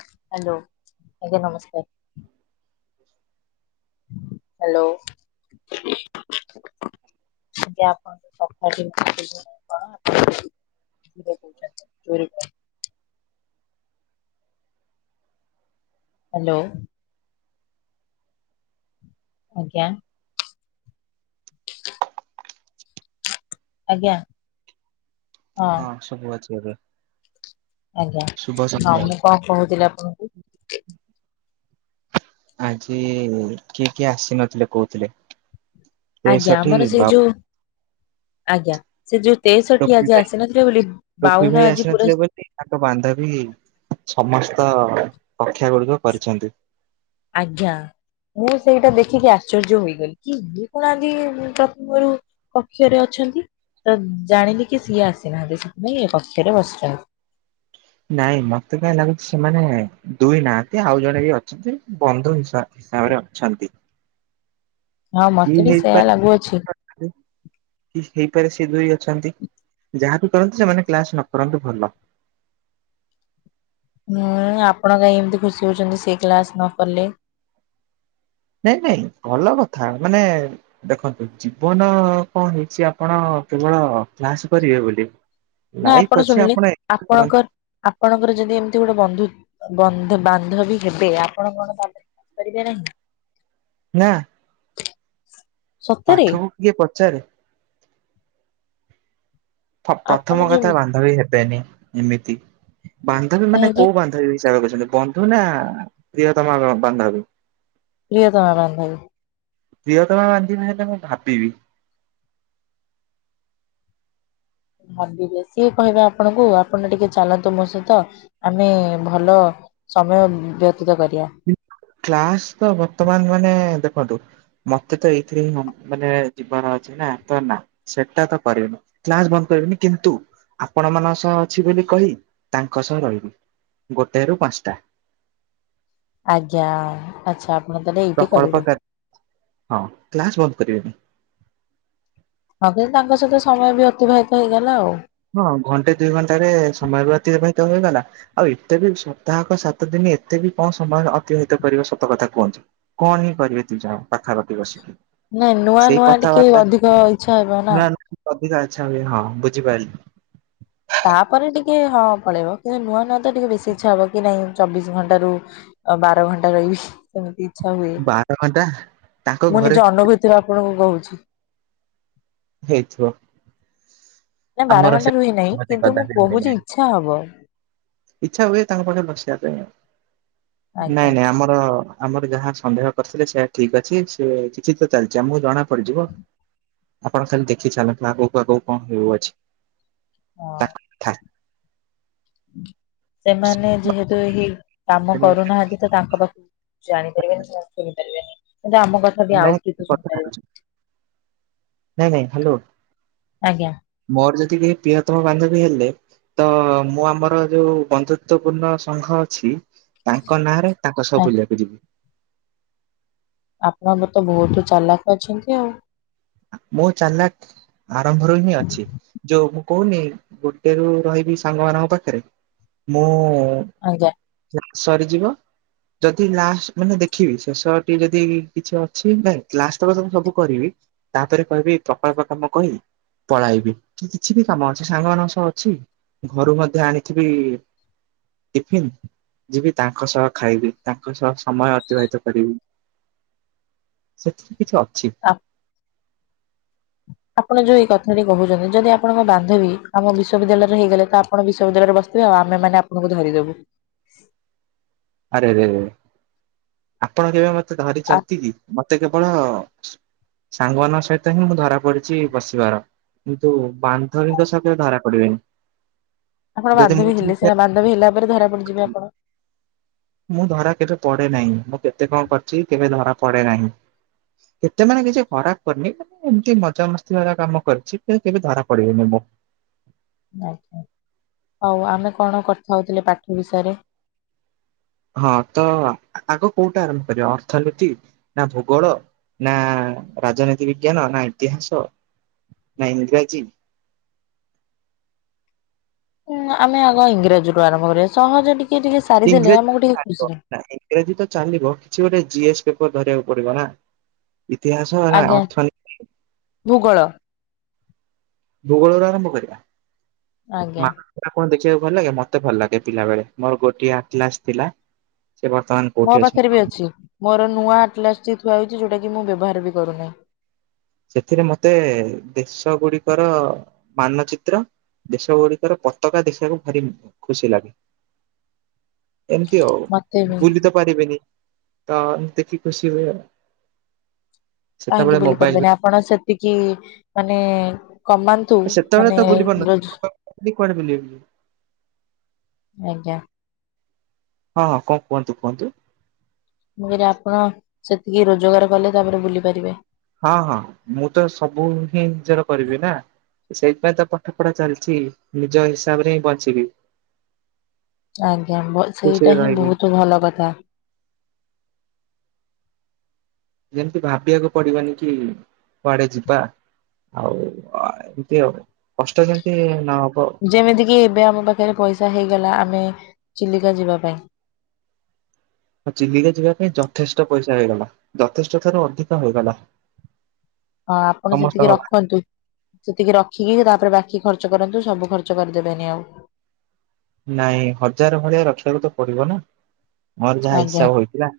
Hello ଆଜ୍ଞା ନମସ୍କାର। Hello. ଯଦି ଆପଣ [inaudible] ଧିରେ କହୁଛନ୍ତି ଜୋରେ କୁହ। ହାଲୋ। ଆଜ୍ଞା। ଆଜ୍ଞା। ହଁ ଶୁଭୁ ଅଛି ଏବେ। ଆଜ୍ଞା ଶୁଭ ହଁ ସନ୍ଧ୍ୟା ମୁଁ କଣ କହୁଥିଲି ଆପଣଙ୍କୁ? ଆଜି କିଏ କିଏ ଆସିନଥିଲେ କହୁଥିଲେ। ଆଜ୍ଞା ତେଷଠି ଆମର ସେଇ ବା ଯୋଉ, ଆଜ୍ଞା ସେ ଯୋଉ ତେଇଷଠି ଟୋପି ଆଜି ଭାଇ ଆସିନଥିଲେ ବୋଲି ଟୋପି ବାଉନ ଭାଇ ଆଜି ପୁରା ଆସିନଥିଲେ ତାଙ୍କ ବାନ୍ଧବୀ ସମସ୍ତ କକ୍ଷା ଗୁଡିକ କରିଛନ୍ତି। ଆଜ୍ଞା। ମୁଁ ସେଇଟା ଦେଖିକି ଆଶ୍ଚର୍ଯ୍ୟ ହୋଇଗଲି କି ଇଏ କଣ ଆଜି ପ୍ରଥମରୁ କକ୍ଷରେ ଅଛନ୍ତି। ତ ଜାଣିଲି କି ସିଏ ଆସିନାହାନ୍ତି, ସେଥିପାଇଁ ଏ କକ୍ଷରେ ବସିଛନ୍ତି। ନାଇଁ ମୋତେ କାହିଁ ଲାଗୁଛି ସେମାନେ ଦୁଇ ନାହାନ୍ତି ଆଉ ଜଣେ ବି ଅଛନ୍ତି। ବନ୍ଧୁ ହିସା ହିସାବରେ ଅଛନ୍ତି। ହଁ କି ମତେ ବି ସେୟା ଲାଗୁଅଛି ହେଇପାରେ [inaudible] କି ହେଇପାରେ ସେ ଦୁଇ ଅଛନ୍ତି। ଯାହା ବିି କରନ୍ତୁ ସେମାନେ କ୍ଲାସ୍ ନ କରନ୍ତୁ ଭଲ। ହୁଁ ଆପଣ କାହିଁ ଏମିତି ଖୁସି ହଉଛନ୍ତି ସେ କ୍ଲାସ୍ ନ କଲେ। ନାଇଁ ନାଇଁ ଭଲ କଥା ମାନେ ଦେଖନ୍ତୁ ଜୀବନ କଣ ହେଇଛି ଆପଣ କେବଳ କ୍ଲାସ କରିବେ ବୋଲି। ନା ଲାଇଫ ଆପଣ ଅଛି ଶୁଣିଲେ ଏଞୟ ଆପଣଙ୍କ କରନ୍ତୁ ଆପଣଙ୍କର ଯଦି ଏମିତି ଗୋଟେ ବନ୍ଧୁ ବନ୍ଧୁ ବାନ୍ଧବୀ ହେବେ ଆପଣ କଣ ତାହେଲେ କରିବେ ନାହିଁ। ନା। ସତରେ ପାଠକୁ କିଏ ପଚାରେ? ଆପଣ ପ୍ରଥମ କଥା ଯୋଉ ବାନ୍ଧବୀ ହେବେନି ଏମିତି ବାନ୍ଧବୀ ମାନେ କାହିଁକି କୋଉ ବାନ୍ଧବୀ? ଭାବୁଛନ୍ତି ବନ୍ଧୁ ନା ପ୍ରିୟ ତମା ବାନ୍ଧବୀ। ପ୍ରିୟତମା ବାନ୍ଧବୀ। ପ୍ରିଅତମା ବାନ୍ଧବି ହେଲେ ମୁଁ ଭାବିବି। ଭାବିବେ ସେ କହିବେ ଆପଣଙ୍କୁ ଆପଣ ଟିକେ ଚାଲନ୍ତୁ ମୋ ସହିତ ଆମେ ଭଲ ସମୟ ବ୍ୟତୀତ କରିବା। କ୍ଲାସ ତ ବର୍ତ୍ତମାନ ମାନେ ଦେଖନ୍ତୁ ମତେ ତ ଏଇଥିରେ ହିଁ ମାନେ ଯିବାର ଅଛି ନା ତ ନା ସେଟା ତ କରିବିନୀ। କ୍ଲାସ ବନ୍ଦ କରିବିନି କିନ୍ତୁ ଆପଣ ମାନଙ୍କ ସହ ଅଛି ବୋଲି କହି ତାଙ୍କ ସହ ରହିବି। ଗୋଟଏ ରୁ ପାଞ୍ଚଟା। ଆଜ୍ଞା ଆଛା। ପ୍ରକଳ୍ପ କା ହଁ କ୍ଲାସ ବନ୍ଦ କରିବେନି। ହଁ କି ତାଙ୍କ ସହିତ ସମୟ ବି ଅତିବାହିତ ହେଇଗଲା ଆଉ ହଁ ଘଣ୍ଟେ ଦୁଇ ଘଣ୍ଟାରେ ସମୟ ବି ଅତିବାହିତ ହେଇଗଲା। ଆଉ ଏତେ ବି ସପ୍ତାହକ ସାତ ଦିନ ଏତେ ବି କଣ ସମାୟ ଅତିବାହିତ କରିବା ସତ କଥା କୁହନ୍ତୁ? କଣ ହିଁ କରିବେ ଦୁଇଜଣ ପାଖାପାଖି ବସିକି ନାଇଁ ନୂଆ ସେଇ ନୂଆ ଟିକେ କଥାବାର୍ତ୍ତା ଅଧିକ ଇଛା ହେବ ନା। ନୂଆ ନୂଆ ଅଧିକା ଆଚ୍ଛା ହୁଏ ହଁ ବୁଝିପାରିଲି। ତାପରେ ଟିକେ ହଁ ପଳେଇବ କିନ୍ତୁ ନୂଆ ନୂଆ ତ ଟିକେ ବେଶୀ ଇଚ୍ଛା ହବ କି ନାଇଁ ଚବିଶ ଘଣ୍ଟା ରୁ ଅ ବାର ଘଣ୍ଟା ରହିବି ସେମିତି ଇଛା ହୁଏ ବାର ଘଣ୍ଟା ତାଙ୍କ ମୁଁ ଘରେ ନିଜ ଅନୁଭୁ ତି ର ଆପଣଙ୍କୁ କହୁଛି। ହେଇଥିବ। ନାଇ ବାର ଆମର ସେ ଘଣ୍ଟା ରୁହେ ନାହିଁ କିନ୍ତୁ ମୁଁ କହୁଛି ଇଚ୍ଛା ହବ। ଇଛା ହୁଏ ତାଙ୍କ ପାଖେ ବସିବା ପାଇଁ ଆଜ୍ଞା ନାଇଁ ନାଇଁ ଆମର ଆମର ଯାହା ସନ୍ଦେହ କରିଥିଲେ ସେଇ ଠିକ ଅଛି ସେ କିଛି ତ ଚାଲିଛି ଆମକୁ ଜଣା ପଡିଯିବ। ଆପଣ ଖାଲି ଦେଖି ଚାଲନ୍ତୁ ଆଗକୁ ଆଗକୁ କଣ ହେଉଅଛି ହଁ ତା କଥା ସେମାନେ ଯେହେତୁ ଏଇ କାମ କରୁନାହାନ୍ତି ତ ତାଙ୍କ ତା ପାଖକୁ ଜାଣିପାରିବେନି ସେମାନେ ଶୁଣିପାରିବେନି କିନ୍ତୁ ଆମ କ ନାଇଁ କଥା ହେଉଚି ନାଇଁ ନାଇଁ ହ୍ୟାଲୋ ଆଜ୍ଞା ମୋର ଜେତିକି ପ୍ରିୟତମ ବାନ୍ଧବୀ ହେଲେ ତ ମୁଁ ଆମର ଯୋଉ ବନ୍ଧୁତ୍ୱପୂର୍ଣ୍ଣ ସଂଘ ଅଛି ତାଙ୍କ ନାଁରେ ତାଙ୍କ ସହ ଆଜ୍ଞା ବୁଲିବାକୁ ଯିବି। ଆପଣ ମ ତ ବହୁତ ଚାଲାକ ଅଛନ୍ତି ଆଉ। ମୁଁ ଚାଲାକ ଆରମ୍ଭରୁ ହିଁ ଅଛି ଯୋଉ ମୁଁ କହୁନି ଗୋଟେ ରୁ ରହିବି ସାଙ୍ଗ ମାନଙ୍କ ପାଖରେ ମୁଁ ଆଜ୍ଞା ସରିଯିବ ଯଦି ଲାଷ୍ଟ ମାନେ ଦେଖିବି ଶେଷ ଟି ଯଦି କିଛି ଅଛି ନା କ୍ଲାସ ତକ ସବୁ କରିବି। ତାପରେ କହିବି ପ୍ରକଳ୍ପ କାମ କହି ପଳାଇବି କି କିଛି ବି କାମ ଅଛି ସାଙ୍ଗମାନାନଙ୍କ ସହ ଅଛି ଘରୁ ମଧ୍ୟ ଆଣିଥିବି ଟିଫିନ- ଯିବି ତାଙ୍କ ସହ ଖାଇବି। ତାଙ୍କ ସହ ସମୟ ଅତିବାହିତ କରିବି। ସେଥିରେ କିଛି ଅଛି? ନା [unintelligible] ଆପଣ ଯୋଉ ଏଇ କଥା ଟି କହୁଛନ୍ତି। ଯଦି ଆପଣଙ୍କ ବାନ୍ଧବୀ ଆମ ବିଶ୍ୱବିଦ୍ୟାଳୟରେ ହେଇଗଲେ। ତ- ଆପ ବିଶ୍ୱବିଦ୍ୟାଳୟରେ ବସିବେ ଆଉମେମାନେେ ଆଣଙ୍କୁ ଧରିଦବୁ। ଆରେରେରେ ଆପଣ କେବେ ମତେ- ମତେ ଆ ଧାରିଛନ୍ତି କି? ମତେ କେବଳ- ସାଙ୍ଗମାନଙ୍କ ସହିତ ହିଁ ମୁଁ ଧରା ପଡିଛି ବସିବାର କିନ୍ତୁ ବାନ୍ଧବୀଙ୍କ ସତ ଧରା ପଡିବେନି। ଆପଣ ଯଦି ମୁଁ ବାନ୍ଧବୀ ଏଠି ହେଲେ ସେନା ବାନ୍ଧବୀ ହେଲା ପରେ ଧରା ପଡି ଯିବେ ଆପଣ। ମୁଁ ଧରା କେବେ ପଡେ ନାହିଁ। ମୁଁ କେତେ କଣ କରିଛି କେବେ ଧରା ପଡେ ନାହିଁ। କେତେ ମାନେ କିଛି ଖରାପ କରିନି। ଏମିତି ମଜାମସ୍ତି ବାଲା କାମ କରିଛି। କି କେବେ ଧରା ପଡିବେନି ମୁଁ। ଆ୍। ହଉ ଆମେ କଣ କରିଥା ହଉଥିଲେ ପାଠ ବିଷୟରେ? ହଁ ତ ଆଗ କୋଉଟା ଆରମ୍ଭ କରିବା ଅର୍ଥନୀତି ନା ଭୂଗୋଳ? ନା ରାଜନୀତି ବିଜ୍ଞାନ ନା ଇତିହାସ ନା ଇଂରାଜୀ? ହୁଁ ଆମେ ଆଗ ଇଂରାଜୀରୁୁ ଆରମ୍ଭ କରିବା। ସହଜ ଟିକେ ଟିକେ ସାରିଦଲେ ଇଂରାଜୀ ଆମକୁ ଟିକେ ଚାଲିବ ଖୁସିରେ- ନା ଇଂରାଜୀ ତ ଚାଲିବ କିଛି ଗୋଟେ ଜିଏସ୍ ପେପର ଧରିବାକୁ ପଡିବ ନା, ଇତିହାସ ନା ଆଜ୍ଞା ଅର୍ଥନୀତି ଭୂଗୋଳ। ଭୂଗଳୋର ଆରମ୍ଭ କରିବା। ଆଜ୍ଞା। ନା କଣ ଦେଖିବାକୁ ଭଲ ଲାଗେ ମତେ ଭଲ ଲାଗେ ପିଲାେଳେ ମୋର ଗୋଟିଏ ଆ କ୍ଲାସ ଥିଲା ସେ ବର୍ତ୍ତମାନ- ମୋ ପାଖରେ ବି ଅଛି। ମୋର ନୂଆ ଆଟଲା ଥୁଆ ହେଉଛି। ଯୋଉଟା କି ମୁଁ ବ୍ୟବହାର ବି କରୁନାହିଁ। ସେଥିରେ ମତେ ଦେଶ ଗୁଡିକର ମାନଚିତ୍ର - ଦେଶ ଗୁଡିକର ପତାକା ଦେଖିବାକୁ ଭାରି ଖୁସି ଲାଗେ। [inaudible] ଏମିତି ହଉ ମତେ ବି ବୁଲି ତ ପାରିବେନି, ତ ଦେଖି ଖୁସି ହୁଏ ଆଉ। କାହିଁକି ସେତେବେଳେ ବୁଲି ମୋବାଇଲ ପାରିବେନି। ଆପଣ ସେତିକି ମାନେ କମା - ସେତେବେଳେ ତ ବୁଲି ପାରୁନଥିଲି, କୁଆଡେ ବୁଲିବି? ଆଜ୍ଞା। ହଁ ହଁ କଣ କୁହନ୍ତୁ କୁହନ୍ତୁ। ମୁଁ ଆପଣ ସେତିକି ରୋଜଗାର କଲେ ତାପରେ ବୁଲି ପାରିବେ। ହଁ ହଁ ମୁଁ ତ ସବୁ ହିଁ ନିଜର କରିବି ନା। ସେଇଥିପାଇଁ ତ ପାଠ ପଢା ଚାଲିଛି ନିଜ ହିସାବରେ ହିଁ ବଞ୍ଚିବି। ଆଜ୍ଞା ଖୁସିରେ ସେଇଟା ହିଁ ରହିବି। ବହୁତ ଭଲ କଥା। ଯେମିତି ଭାବିବାକୁ ପଡିବନି କି କୁଆଡେ ଯିବା। ଆଉ ଏମିତି ଆଉ କଷ୍ଟ ଯେମିତି ନହବ। ଯେମିତି କିି ଏବେ ଆମ ପାଖରେ ପଇସା ହେଇଗଲା। ଆମେ ଚିଲିକା ଯିବା ପାଇଁ। ଆ ଚିଲିକା ଯିବା ପାଇଁ ଯଥେଷ୍ଟ ପଇସା ହେଇଗଲା। ଯଥେଷ୍ଟ ଠାରୁ ଅଧିକ ହେଇଗଲା। ହଁ ଆପଣ ସମସ୍ତଙ୍କ ସେତିକି ପାଇଁ। ରଖନ୍ତୁ। ସେତିକି ରଖିକି ତାପରେ ବାକି ଖର୍ଚ୍ଚ କରନ୍ତୁ। ସବୁ ଖର୍ଚ୍ଚ କରିଦେବେନି ଆଉ। ନାଇଁ ହଜାର ଭଳିଆ ରଖିବାକୁ ତ ପଡିବ ନା! ମୋର ଯାହା ଆଜ୍ଞା। ହିସାବ ହେଇଥିଲା।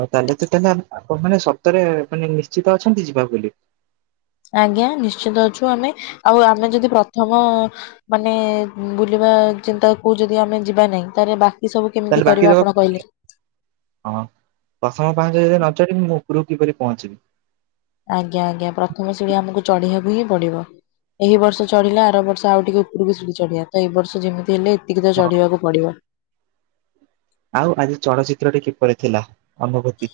ଆଉ ତାହେଲେ ତ ତାହେଲେ ଆପଣ ମାନେ ସତରେ ମାନେ ନିଶ୍ଚିତ ଅଛନ୍ତି ଯିବା ବୋଲି? ଆଜ୍ଞା ନିଶ୍ଚିତ ଅଛୁ ଆମେ ଆଉ ଆମେ ଯଦି ପ୍ରଥମ- ମାନେ ବୁଲିବା ଚିନ୍ତା କୁ ଯଦି ଆମେ ଯିବା ନାହିଁ ତାହେଲେ ବା- ଏ ସବୁ ତାହେଲେ କେମିତି ବାକି କରିବା ତକ ଆପଣ କହିଲେ? ହଁ ପ୍ରଥମ ପାହଁଚ ଯଦି ନ ଚଢିବି ମୁଁ ଉପରକୁ କିପରି ପହଞ୍ଚିବି? ଆଜ୍ଞା ଆଜ୍ଞା ପ୍ରଥମ ସିଡ଼ି ଆମକୁ ଚଢିବାକୁ ହିଁ ପଡିବ। ଏହି ବର୍ଷ ଚଢିଲେ, ଆର ବର୍ଷ ଆଉ ଟିକେ ଉପରକୁ ଚଢିବା, ତ ଏଇ ବର୍ଷ ଯେମିତି ହେଲେ ଏତିକି ତ ହଁ। ଚଢିବାକୁ ପଡିବ। ଆଉ ଆଜି ଚଳଚିତ୍ରଟି କିପରି ଥିଲା ଅନୁଭୂତି?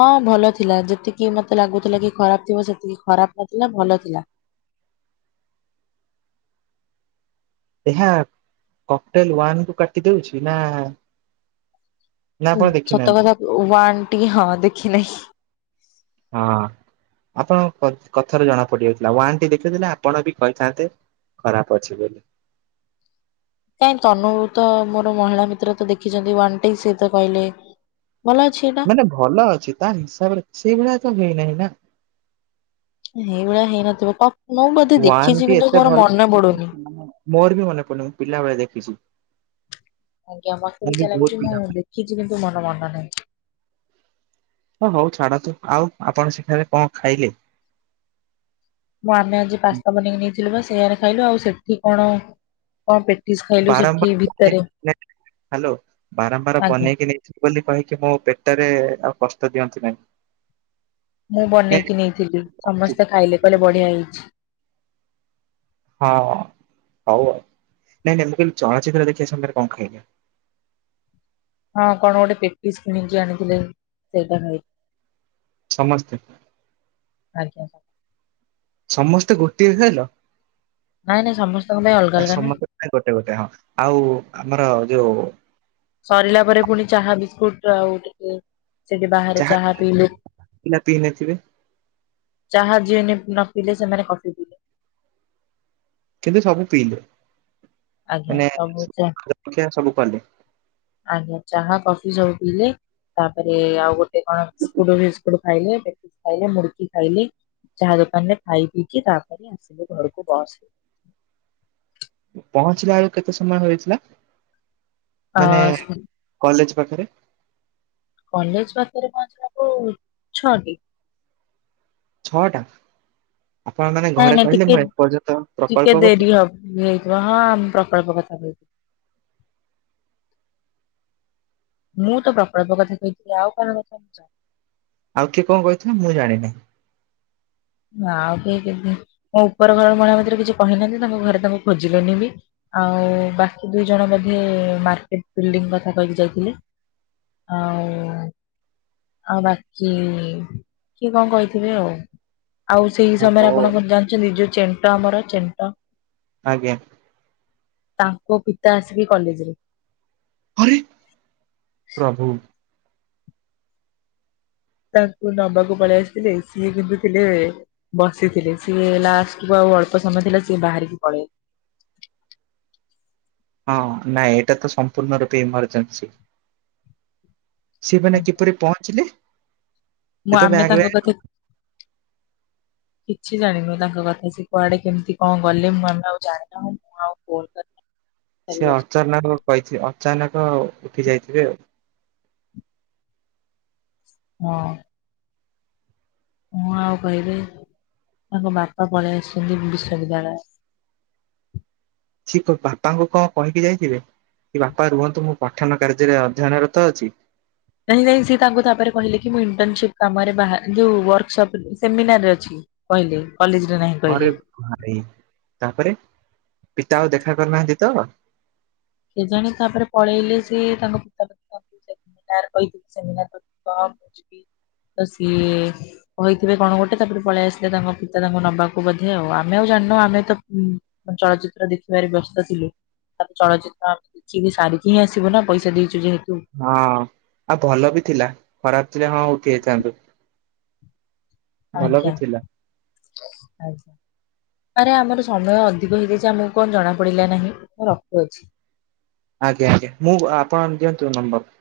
ହଁ ଭଲ ଥିଲା। ଯେତିକି ମତେ ଲାଗୁଥିଲା କି ଖରାପ ଥିବ, ସେତିକି ଖରାପ ନଥିଲା ଭଲ ଥିଲା। ଏହା କକ୍ଟେଲ୍ ୱାନକୁ କାଟି ଦଉଛି ନା? ନା ଆପଣ ସତ ଦେଖିନାହାନ୍ତି? କଥା ୱାନ୍ ଟିକି, ହଁ ଦେଖି ନେଇ। ହଁ ଆପଣ କଥାରୁ ଜଣା ପଡିଯାଉଥିଲା। ୱାନ୍ ଟି ଦେଖିଥିଲେ ଆପଣ ବି କହିଥାନ୍ତେ ଖରାପ ଅଛି ବୋଲି। ନାହିଁ ତନୁ ତ ମୋର ମହିଳା ମିତ୍ର ତ ଦେଖିଛନ୍ତି ୱାନ ଟି, ସିଏ ତ କହିଲେ ଭଲ ଅଛି। ଏଇଟା ମାନେ ଭଲ ଅଛି ତା ହିସାବରେ, ସେଇଭଳିଆ ତ ହେଇନାହିଁ ନା? ସେଇଭଳିଆ ହେଇନଥିବ, [unintelligible] ମୁଁ ବୋଧେ ୱାନ ଦେଖିଛି ଟି କିନ୍ତୁ ଏତେ ମୋର ଭଲ ମନେ ପଡୁନି। ମୋର ବି ମନେ ପଡୁନି, ମୁଁ ପିଲାବେଳେ ଦେଖିଛି। ଆଜ୍ଞା ମୋତେ ମୁଁ ବି ସେଇଆ ବହୁତ ଲାଗୁଛି ପିଲା ମୁଁ ଦେଖିଛି, କିନ୍ତୁ ମୋର ମନେ ନାହିଁ। ହଁ ହଉ ଛାଡନ୍ତୁ, ଆଉ ଆପଣ ସେଠାରେ କଣ ଖାଇଲେ? ନାଁ ଆମେ ଆଜି ପାସ୍ତା ବନେଇକି ନେଇଥିଲୁ ବା, ସେଇଆରେ ଖାଇଲୁ ଆଉ। ଆଉ ସେଠି କଣ କଣ ପେଟିସ୍ ଖାଇଲୁ ବାରମ୍ବାର ସେଠି ବନେଇ ଭିତରେ, ହ୍ୟାଲୋ ବାରମ୍ବାର ଆଜ୍ଞା। [unintelligible] ବୋଲି କହିକି ମୋ ପେଟରେ ଆଉ କଷ୍ଟ ଦିଅନ୍ତୁ ନାହିଁ। ମୁଁ ନାଇଁ ବନେଇକି ନେଇଥିଲି, ସମସ୍ତେ ଖାଇଲେ କହିଲେ ବଢିଆ ହେଇଛି। ହଁ ହଉ ଆଉ, ନାଇଁ ନାଇଁ ମୁଁ କହିଲି ଚଳଚିତ୍ର ଦେଖିବା ସମୟରେ କଣ ଖାଇଲେ? ହଁ କଣ ଗୋଟେ ପେଟିସ୍ କିଣିକି ଆଣିଥିଲେ, ସେଇଟା ଖାଇ ସମସ୍ତେ? ଆଜ୍ଞା। ସମସ୍ତେ ଗୋଟିଏ ଖାଇଲ? ନାଇଁ ନାଇଁ ସମସ୍ତଙ୍କ ପାଇଁ ଅଲଗା ଅଲଗା ନା। ନାଇଁ ଗୋଟେ ଗୋଟେ ହଁ, ଆଉ ଆମର ଯୋଉ ସରିଲା ପରେ ଫୁଣି, ଚାହା ବିସ୍କୁଟ ଆଉ ଟିକେ ସେଇଠି ବାହାରେ ଚାହା ପିଇଲୁ। ପିଲା ପିଇ ନଥିବେ ଚାହା ଯିଏ ନେ ନ ପିଇଲେ, ସେମାନେ କଫି ପି କିନ୍ତୁ ସବୁ ପିଇଲେ, ଆଜ୍ଞା ମାନେ ସବୁ ଚା ଜଳଖିଆ ସବୁ କଲେ। ଆଜ୍ଞା ଚାହା, କଫି ସବୁ ପିଇଲେ। ତାପରେ ଆଉ ଗୋଟେ କଣ ବିସ୍କୁଟ ଫିସ୍କୁଟ ଖାଇଲେ, ପେଟିସ୍ ଖାଇଲେ, ମୁଡକି ଖାଇଲେ। ଚାହା ଦୋକାନରେ ଖାଇ ପିଇକି, ତାପରେ ଆସିଲୁ ଘରକୁ ବସ୍ ରେ। ପହଞ୍ଚିଲା ବେଳକୁ କେତେ ସମୟ ହେଇଥିଲା, ମାନେ ଅ କଲେଜ ପାଖେରେ? କଲେଜ ପାଖେରେ ପହଞ୍ଚିଲା ବେଳକୁ ଛଅଟି। ଛଅଟା। ଆପଣ ମାନେ ନାଇଁ ଘରେ ନାଇଁ କହିଲେ, ଟିକେ ମୁଁ ଏପର୍ଯ୍ୟନ୍ତ ଟିକେ ପ୍ରକଳ୍ପ କ ଡେରି ହବ ହେଇଥିବ ହଁ ମୁଁ ପ୍ରକଳ୍ପ କଥା କହି ମୁଁ ତ ପ୍ରକଳ୍ପ କଥା କହିଥିଲି। ଆଉ କଣ କଥା [unintelligible] ଆଉ କିଏ କଣ କହିଥିଲେ, ମୁଁ ଜାଣିନି? ନା ଆଉ କେହି କେମିତି, ମୋ ଉପର ଘର ମହିଳା ଭିତରେ କିଛି କହିନାହାନ୍ତି। ତାଙ୍କ ଘରେ ତାଙ୍କୁ ଖୋଜିଲେନି ବି ଆଉ ବାକି ଦୁଇ ଜଣ ବୋଧେ, ମାର୍କେଟ ବିଲ୍ଡିଂ କଥା କହିକି ଯାଇଥିଲେ। ଆଉ। ଆଉ ବାକି, କିଏ କଣ କହିଥିବେ ଆଉ? ଆଉ ସେଇ ଓ ହଉ। ସମୟରେ, ଆପଣ କଣ ଜାଣିଛନ୍ତି ଯୋଉ ଚେଣ୍ଟ ଆମର ଚେଣ୍ଟ ଆଜ୍ଞା। ତାଙ୍କ ପିତା ଆସିକି କଲେଜରେ। ଆରେ ପ୍ରଭୁ। ତାଙ୍କୁ ନବାକୁ ପଳେଇ ଆସିଥିଲେ। ସିଏ କିନ୍ତୁ ଥିଲେ ବସିଥିଲେ, ସିଏ ଲାଷ୍ଟକୁୁ ଆଉ ଅଳ୍ପ ସମୟ ଥିଲା ସିଏ ବାହାରିକି ପଳେଇ ହଁ ନାଇଁ ଏଇଟା ତ ସମ୍ପୂର୍ଣ୍ଣ ରୂପେ ଇମର୍ଜେନ୍ସି। ସେମାନେ କିପରି ପହଞ୍ଚିଲେ? ସେ ମୁଁ ତ ଆମେ ବ୍ୟାଗ ତାଙ୍କ ବ୍ୟାଗ ପାଖେ କିଛି ଜାଣିନୁ ତାଙ୍କ କଥା। ସେ କୁଆଡେ କେମିତି କଣ ଗଲେ ମୁଁ ଆମେ ଆଉ ଜାଣିନୁ ମୁଁ ଆଉ ଫୋନ୍ କରି ସେ ଅଚାନକ କହିଥି ଅଚାନକ ଉଠି ଯାଇଥିବେ ଆଉ। ହଁ। ମୁଁ ଆଉ କହିବି ତାଙ୍କ ବାପା ପଳେଇ ଆସିଛନ୍ତି ବିଶ୍ଵବିଦ୍ୟାଳୟ। ସିଏ ତୋ ବାପାଙ୍କୁ କଣ କହିକି ଯାଇଥିବେ? କି ବାପା ରୁହନ୍ତୁ ମୁଁ ପଠନ କାର୍ଯ୍ୟରେ ଅଧ୍ୟୟନରତ ଅଛି। ନାଇଁ ନାଇଁ ସିଏ ତାଙ୍କୁ ତାପରେ କହିଲେ କି, ମୁଁ ଇଣ୍ଟର୍ନସିପ୍ କାମରେ ବାହା ଯୋଉ ୱାର୍କସପ ସେମିନାର ରେ ଅଛି। କହିଲେ କଲେଜରେ ନାହିଁ ଘରେ କହିଲେ। ଭାଇ ତାପରେ ପିତା ଆଉ ଦେଖା କରିନାହାନ୍ତି ତ? କେଜାଣି ତାପରେ ପଳେଇଲେ ସିଏ ତାଙ୍କ ପିତା [unintelligible] ତ ସିଏ କହିଥିବେ କଣ ଗୋଟେ ତାପରେ ପଳେଇ ଆସିଲେ ତାଙ୍କ ପିତା ତାଙ୍କ ନବାକୁ ବୋଧେ ଆଉ। ଆମେ ଆଉ ଜାଣିନୁ ଆମେ ତ ଚଳଚ୍ଚିତ୍ର ଦେଖିବାରେ ବ୍ୟସ୍ତ ଥିଲୁ, ତାପରେ ଚଳଚି ତ ଆମେ ଦେଖିକି ସାରିକି ହିଁ ଆସିବୁ ନା ପଇସା ଦେଇଛୁ ଯେହେତୁ। ହଁ ଆଉ ଭଲ ବି ଥିଲା ଖରାପ ଥିଲେ ହଁ ଉଠି ଆଇଥାନ୍ତୁ। ଆଜ୍ଞା ଥିଲା। ଆଜ୍ଞା। ଆରେ ଆମର ସମୟ ଅଧିକ ହେଇଯାଇଛି ଆମକୁ କଣ ଜଣା ପଡିଲା ନାହିଁ ମୁଁ ରଖୁଅଛି। ଆଜ୍ଞା ଆଜ୍ଞା ମୁଁ ଆପଣ ଦିଅନ୍ତୁ ନମ୍ବର।